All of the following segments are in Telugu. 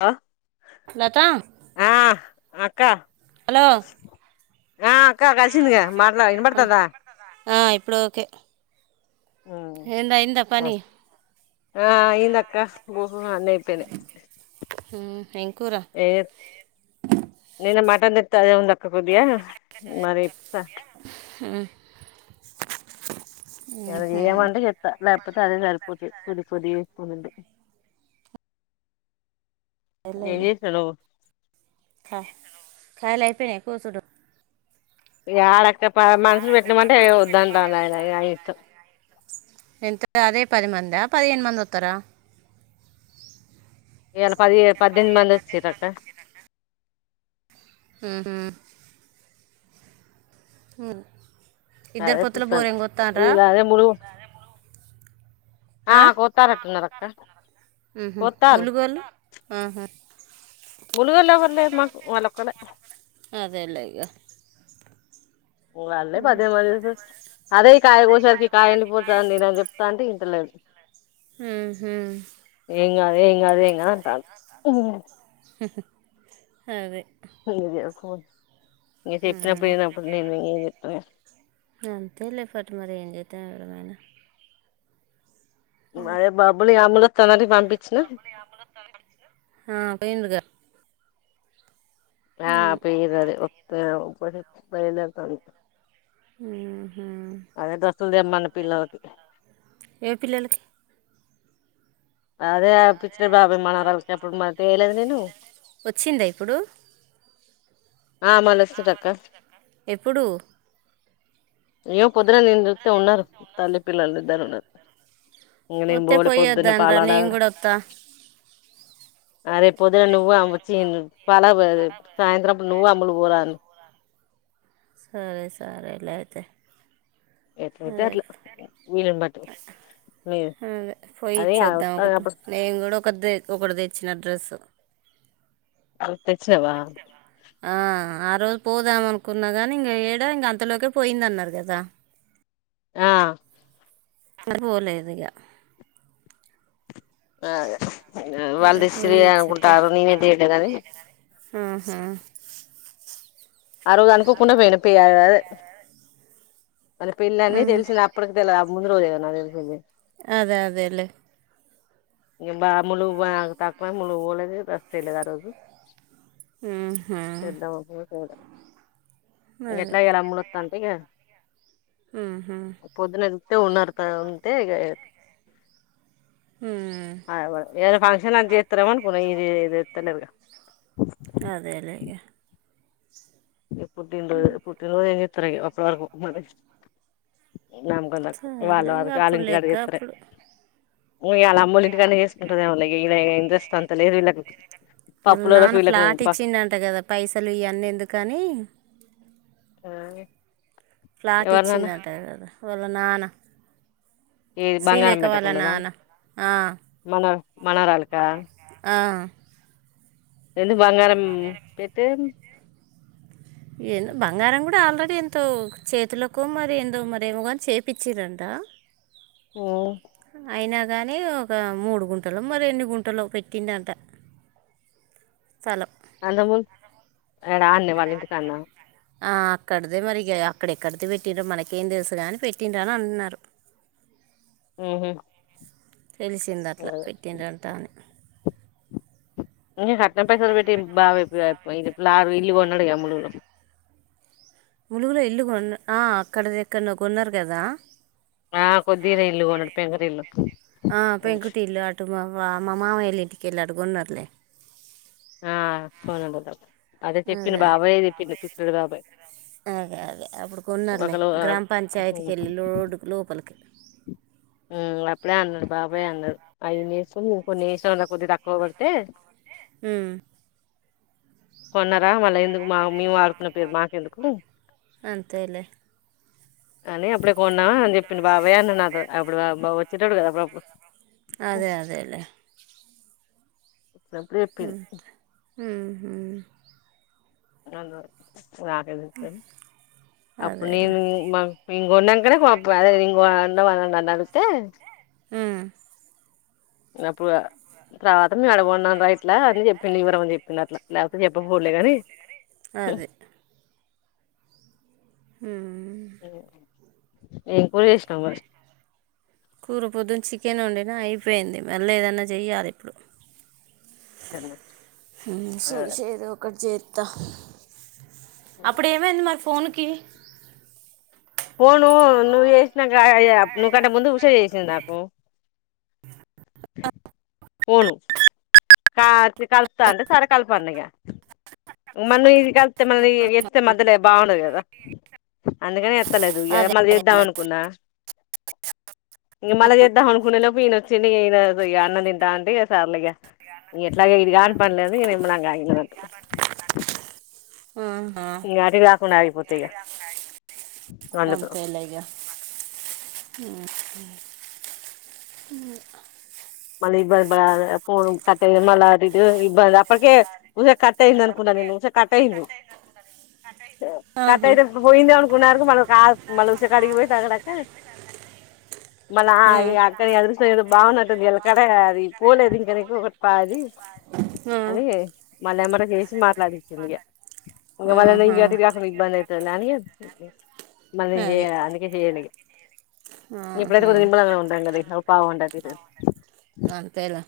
అ లత అక్క హలో ఆ అక్క కలిసిిందగా మట్లా ఇన్బడతుందా ఇప్పుడు ఒకే ఎంద్ ఐందా పని ఆ అయింద అక్క కూపమ అన్ని అయి పోయిని మ్ ఎం ఏ నిన్న మాటంద తదెఉంద అక్క కబ్బియ మరే ఇన్ ఫ్యాక్ట్ ఇయల జయమంట చెత్తా లేపోతే అది సరిపోతుంది. కొది కొొది వంది ఏవి చడ కాయలైపొయా కోసుడు యార్క్కప్ప మనుషులు పెట్నమంటే అయేఏ పోతాంద్దంట ఎంత అదే పది మందా పదిహేను మంది వత్తారా ఈ ఏళ పది పద్దెనిమిది మంది వచ్చిరంటా ఉహూ ఆ అదే చూసిన వీళ్లు ములు, ఆ కొత్తారు ఉన్నట్టుంది అక్క కోతారు ములుగోళ్ళు ఆహా. ములుగోలు ఎవరు లేరు మాకు వాళ్ళు ఒకలే అదేలే ఇక వాళ్లే పదిహేను మది అదే ఈ కాయ కోసరికి కాయ ఎండిపోతంది నేను చెప్తా అంటే ఇంటలేదు ఉహు. ఏం కాదు ఏం కాదు ఏం కాదు అంటారు ఉహు, అదే [unintelligible] చెప్పినప్పుడు వినప్పుడు నేను ఏం చెప్తాను అంతే లే పాటు మరి ఏం చె తే ఎవరినైనా అదే బబ్లు ఇగ అమ్ములు వత్తాది అంటే పంపించిన, ఆ, పోయిండుగా ఆ ఉమ్. పోయిరు అదే ఒత్త పోతే పోయినట్టు అని, ఉహు డ్రస్సులు తెమ్మన్న పిల్లలకి ఏ పిల్లలకి, అదే పిచ్చిరావు బాబాయ్ మనమరాళ్ళు ఎప్పుడు మరితెలేదు నేను, వచ్చిందా ఇప్పుడు ఆ మల్ల వస్తురు అక్క ఎప్పుడు ఏం పొద్దున నిను చూస్తే ఉన్నారు తల్లి పిల్లలు ఇద్దరు ఉన్నారు ఇంక నేను వస్తే పోలే పొద్దున్న పాల పోయొద్దానరా నేను హడావుడి. కూడా వస్తా అ రేపు పొద్దున నువ్వు వచ్చి పాల సాయంత్రంప్పుడు నువ్వు అమ్ములు పోరాదులి, సరే సరే లేఅయితే ఎట్లయితే అదే అట్లా వీలుని బట్టి మీ అదే పోయి అది ఇచ్చి వాదం ఒకటి వత్తన్నప్పుడు నేను కూడా ఒకటి డ్రె తే ఒకటి తెచ్చిన డ్రస్సు [unintelligible] ఆ ఆ రోజు పోదాంనుకున్నా కానీ ఇంక ఏడా ఇంక అంతలోకే పోయిందన్నారు కదా ఆ అట్లాపోలేదిగా అదే వాళ్ళు పోయి తెస్తురి ఇచ్చితే అనుకుంటారు నేనే తేలేదు అని ఆ ఆ రోజు అనుకోకుండా పోయినా పె అదే పెళ్లి అని ఉమ్. తెలిసింది అప్పటికి తెలువ ముందు రోజేగా తెలిసింది, అదే అదేలే ఇగ బా అమ్ములు తక్కువ అమ్ములు పోలేదుడ్రెస్ తేలేదు ఆ రోజు ఉహు. పెద్దమ్మ కూడా పోలేదు అదే ఎట్లా ఇయ్యలా అమ్ములువాతటే ఇగ ఉహు. పొద్దున సూతే ఉన్నారు ఉంటే, ఉమ్. ఆ ఏదో ఫంక్షన్ లాంటి చేస్తారేమో అనుకున్న ఇగ చేస్తలేరుగా, అదేలే ఇక ఈ పుట్టినా రోజు పుట్టిన్ రోజు ఏం తరగ ఒక ఇప్పుడు వరకు నమ్గందకు వాళ సరేలే ఇంక అకి వాల అప్పుడు ఇంటికాడ లెక్క చేస్తారే అప్పుడు ఇంట్రెస్ట్ అంత లేదు వీళ్ళకు వాళ్ళ పప్పులోళ్ళకి నాన్న వీళ్ళకు ఫ్లాట్ ఇచ్చిండ అంట కదా పైసలు ఇవన్నీ ఎందుకు కానీ ఆ ఫ్లాట్ ఇచ్చిండంట కదా వాళ్ళ నానా ఏది బంగారం పెట్టకుండనా ఆ, మన మనవరాలకా అ వెండి బంగారం పెట్టే అంటే ఆల్రెడీ ఎంతో చేతులకు మరి ఎందో మరేమో కాని చేపిచ్చిరంట హ్మ్ అయినా గానీ ఒక మూడు గుంటలో మరి ఎన్ని గుంటలో పెట్టిండట త అందము యాడ ఆన్నే వాల్ల ఇంటి కాన్న ఆ అక్కడిదే మరి ఇగ అక్కడెక్కడితే పెట్టిండ్రో మనకేం తెలుసు కాని పెట్టిండ్రని అని అన్నారు హ్మ్ హు తెలిసింది అట్లా పెట్టిండ్రంట అని ఓన్లీ కట్నం పైసలు పెట్టి బా ప్లా ఇల్లు కొన్నాడుగా ములుగు లో ములుగులో ఇల్లు కొన్ ఆ అక్కడ ఎక్కన్నో కొన్నారు కదా ఆ కొద్దిగనే ఇల్లు కొన్నడు పెంకుటిల్లు ఆ పెంకుటిళ్లు అటు మా మా మామయ్యోల్ల ఇంటికెళ్లి అ కొన్నార్లే ఆ సోన బుద అదే బాబాయ్ అదే అదే అప్పుడు కొన్నార్లే ఒకలు గ్రామ పంచాయతీకెళ్ళి రోడ్డు లోపలికి వె హ్మ్ అప్పుడే అన్నాడు బాబాయే అన్నాడు అవి నేసుకొని కొన్ని ఏసిన రా కొద్ది తక్కువ పడితే హ్మ్ కొన్నార మళ్ళా ఎందుకు మా మేం వాడుకున్న పేరు మాకెందుకు అంతేలే కానీ అప్పుడే కొన నా చెప్పిండు బాబాయే అ నాతో అప్పుడు బ వ ట్టాడు కదా అప్పుడప్పుడు అదే అదేలేే అప్పుడు చెప్పిండు హ్మ్ హ్మ్ హ్మ్ నందరు నాకేం తెలుసు అప్పుడు అదేలే నేను ఉ మా మేం కొన్నాకనే మాక్ అదే ఉన్నాన్న అడిగితే ఉ అప్పుడ తర్వాత మేము అడగోన్నాం రా ఇట్లా అని చెప్పి వివరంమని చెప్పింది అట్లా లేకపోతే చెప్పంపోవులే కని హు ఎం కూర చేసినవ్ కూర పొద్దున చి కేన్ వండిన అయిపోయింది మళ్ళీ ఏదన్నా చెయాలి ఇప్పుడు సూషి ఏదో ఒకటి జే త్త అప్పుడు ఏమైంది మరి ఫోన్ కే ఫోను నువ్ చేసినాక నీకంటే ముందు ఉషా చేసింది నాకు ఫోను కా కలుపుతా అంటే సరే కలుపు అన్నగా మరినువ్ ఇడ్ డికీ కలిపుతే ఏ ఎత్తుతే మధ్యల బాగుండది కదా అందుకని ఎత్తలేదు ఇగ అదే మళ్ళీ అదే చేద్దాం అనుకున్నా ఇగ మళ్ళీ చేద్దాం అనుకునే లోపు ఈయన ఒచ్చిండూ ఈన ఇగ అన్నం తింటా అంటే ఇగ సర్లేగా ఎట్లాగో ఇది ఇగ కాని పనిలే అని ఇగ నిమ్మళంగా అగిన అన్నట్టు ఆహా, అటిఇటూ కాకుండా ఆగిపోతయి ఇగ అందుకు అంతేలే ఇక [unintelligible] మళ్ళీ ఇబ్బంది పడాల ఆ ఫన్ కట్ అయి మల్ల అటు ఇటు ఇబ్బంద ఇప్పటికే ఉష కట్ అయింది అనుకున్న నేను ఉషా కట్ అయింది కట్ ఆహా. అయితే పోయిండెమో అనుకున్నా మన కాదు మళ్ళ ఉష కాడికి పోయి టకటక మళ్ళా ఆ ఉమ్. అక్కని నీ అదృష్టం ఏదో బాగున్నట్టుంది క్కడ అది పోలేదు నీకొకటి పాది ఆ అని మళ్ళీ ఎమ్మటే చేసి మాట్లాడించింది ఇగ ఇంక మళ్ళ ఆహా ఇంగ అటుఇటు కాకుండా ఇబ్బంది అయితుందని మళ్ళీ చే అది అందుకే చెయలే ఇప్పుడైతే ఆహా కొద్దిగా నిమ్మళంగా ఉంటాం కదా పావు గంట అటుఇటు అంతేలే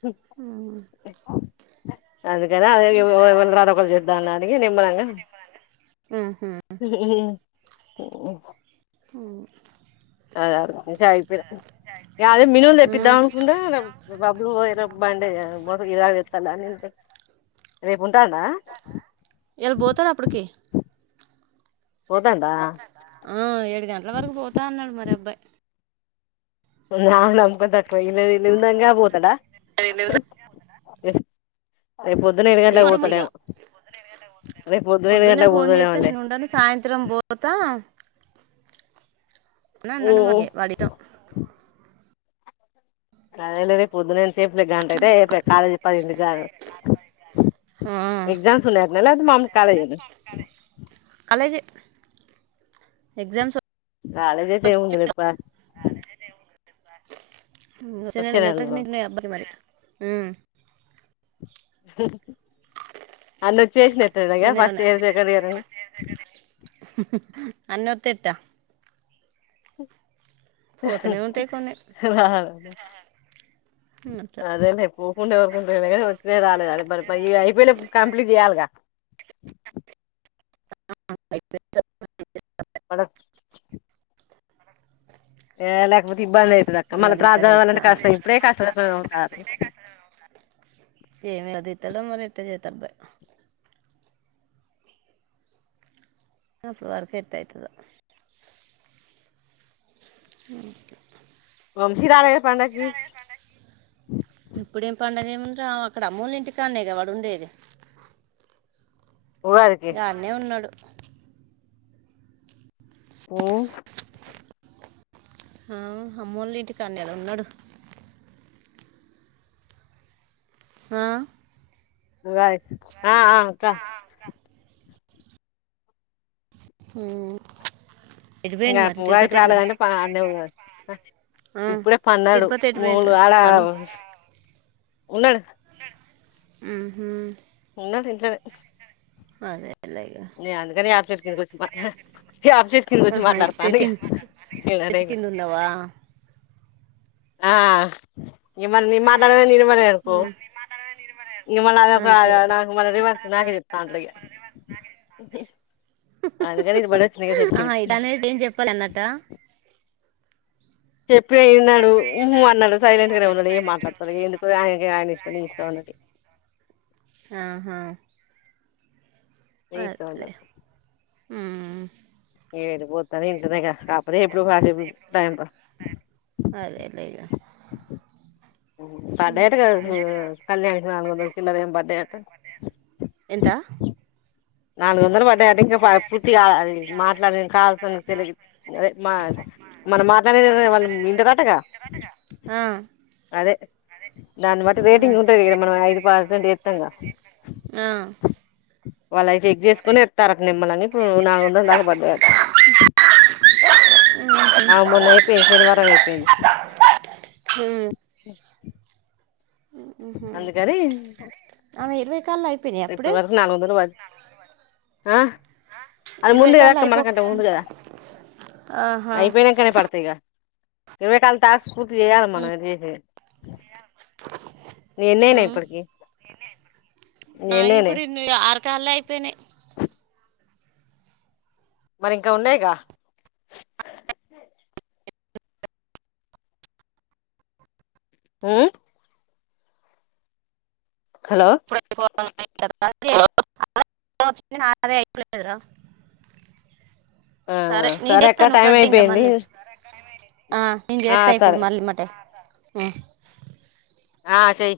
హు అందుకనే అది ఎ ఎవరు ఒకలు తరువాత ఒకలు చేద్దామనిలే ఇగ నిమ్మలంగా ఉహు ఊ ఉహ్ అద అద్ అదే మినుములు ఉమ్ తెప్పిద్దాం అనుకుంన్న బబ్లూ పోయెలోపు బండే మొత్తం ఇలాగ తెస్తాలా రెప్ ఇలా పోతారు అప్పటికి పోతాండా ఆ ఏడు గంటల వరకు పోతా అన్నడు మరి అబ్బాయి నా నమ్కొాకువ ఇల్ ని దంగా అపోతడా అదే లే అ య రేపు పొద్దున ఏడు పొద్దున్నే గంటలకు ఫోన్ చేస్తే పోతాడేమండి నేను ఉండను సాయంత్రం పోతా అ అన్నడమాకే వాడిటం కానీల ర పొద్దునంత సేఫ్ గా అంట అయితే కాలేజ్ పదిడు కారు ఆ ఎగజామ్స్న్నాన్నా మామ్ కాలజ ఏనా కాలేజీ ఎగ్జామ్స్ కాలేజేతే ఉందిలేప్ప నెలలో అబ్బా మరి అ జ అ నువ్ చేసినట్టులాగ వచ్చే ఫస్ట్ నెలనే ఇయర్ సెకండ్ ఇయర్ అని అన్నత్ెట ఉంటాయి ఎస్ కొన్ని ఉమ్, అట్లా అదేలే పోకుంే వరుకు వచ్చినా రాలేదు అద అయిపోయిలే కంప్లీట్ చేయాలిగా వాండకు ఏల తే ఇబ్బంది అవుతుంది తక్క ఎట్లా మళ్ళా త్రా తీస్తాడో అాలంటే ఎట్లా అని కష్టం ఇప్పుడే కష్టష్ట ఉంటారు ఎ తెడం మరి ఎట్ట చేతాడబ్ బాయి్ అప్పుడు వరకు ఎట్లయితాదో అక వంశి రాలే పండక్కి రాం అక్కడ అమ్మూలి ఇంటికా అన్న కబడు ఉండేది ఉగాదికి నే ఉన్నాడు ఆఓ అమ్మోలు ఇంటి కాన్నద ఉన్నాడు ఆ యి ఆ ఆ హ ఇంగా ఉగాదికి రాలేదంటె పా అన్నే న్నడు ఆ ఇప్పుడె పన్నాడు తిరుపతి ఎటు పోయిండు ములు రా ఆడ పండు ఉన్నడు ఉహు న్నడ్ ఇంట్లనె అదె నే అంకనే యప చట్ కింద కోచ్చి పన్నా యాప్ చెట్ కింద కూచ్చి ఆహా ఇటు చెట్టు మాట్లాడతానిగా గదే చెట్టు ఇ కింద ఉన్నావా ఆ ఇగ మళ్ళీ నీ మాట్లాడ ఇనల్నుకో మళ్ళ ఎకు ఉమ్ ఇగా మళ్ళ అదొక అంతే నాక్ మళ్ళ రివర్స్ నాక చెప్తాను అట్లాగ అందుకనే ఇటుబడి ఒచ్చిన ఇగ చెట్టు ఆహా కిందికి ఇటు అనేది ఏం చెప్పాలి అన్నట్ట చెప్ పీ నడూ ఉహు అన్నడు సైలెంట్ గనే ఉన్నడు ఏం మాట్లాడతలె ఎందుకు ఆయ ఆయని ఇష్టం నీ ఇష్టం అన్నది అహా నీ అ ఇష్టం దే అన్నట్టు ఊ ఏడిపోతా ఇంట్లనే గా కాపోతె ఎప్పుడు కాశేప్ అదదేగా పద్దయట గద పన్నెండు నాలుగందల చిల్లారెమ్ పడ్డయట ఎంత పూర్తి కాలే అది మాట్లాడిన కాల్స్ అదే మా మనం మాట్లాడేది వాళ్ళు ఆ అదె దాన్ని బట్టి రేటింగ్ ఉంటుంది గా మనం ఐదు పర్సెంట్ ఏస్తంగా ఆ వల్లై చెక్ చేస్కోని ఎత్తర నిమ్మల్లాంగ్ ఇప్పూ నాలుగొందల దాకా బడ్డయట ఆ మోన్న ఐపేంది శనివారం ఐపేంది హ్మ్ ఆమె ఇర్వై కాల్లై ఇప్పటి వరకు నాలుగొందల్ బడ్ ఆ అది ఇరవై ముందు గదా కాళ్ళు అక్క అయిపోక మనకంట ముందు గదా ఆహా ఇపోనంకనే పడతాయ్ గా క వ కాల తస్ పూర్తిజేయల మనం ఎటుజే ఉమ్ నా నీయి ఎన్నయినాయి ఇప్పుడు ఇవి ఆరకాల్లే ఐపేనాయ్ [inaudible] మరి ఇంకా ఉన్నయ్గా ఉమ్ హలో ఇప్పు డ్ ఐ పో లె ఎ కతా నా అదే అయిపోలేదురా ఆ నేను సరే చేత్తా అక్క నువ్వు టైం కట్ చెయ్ ఇంగ అయిపోయింది మళ్ళీ ఆ నేను ఆ చేస్తా ఇప్పుడు సరే మళ్ళీ మటే ఏ ఆ చెయ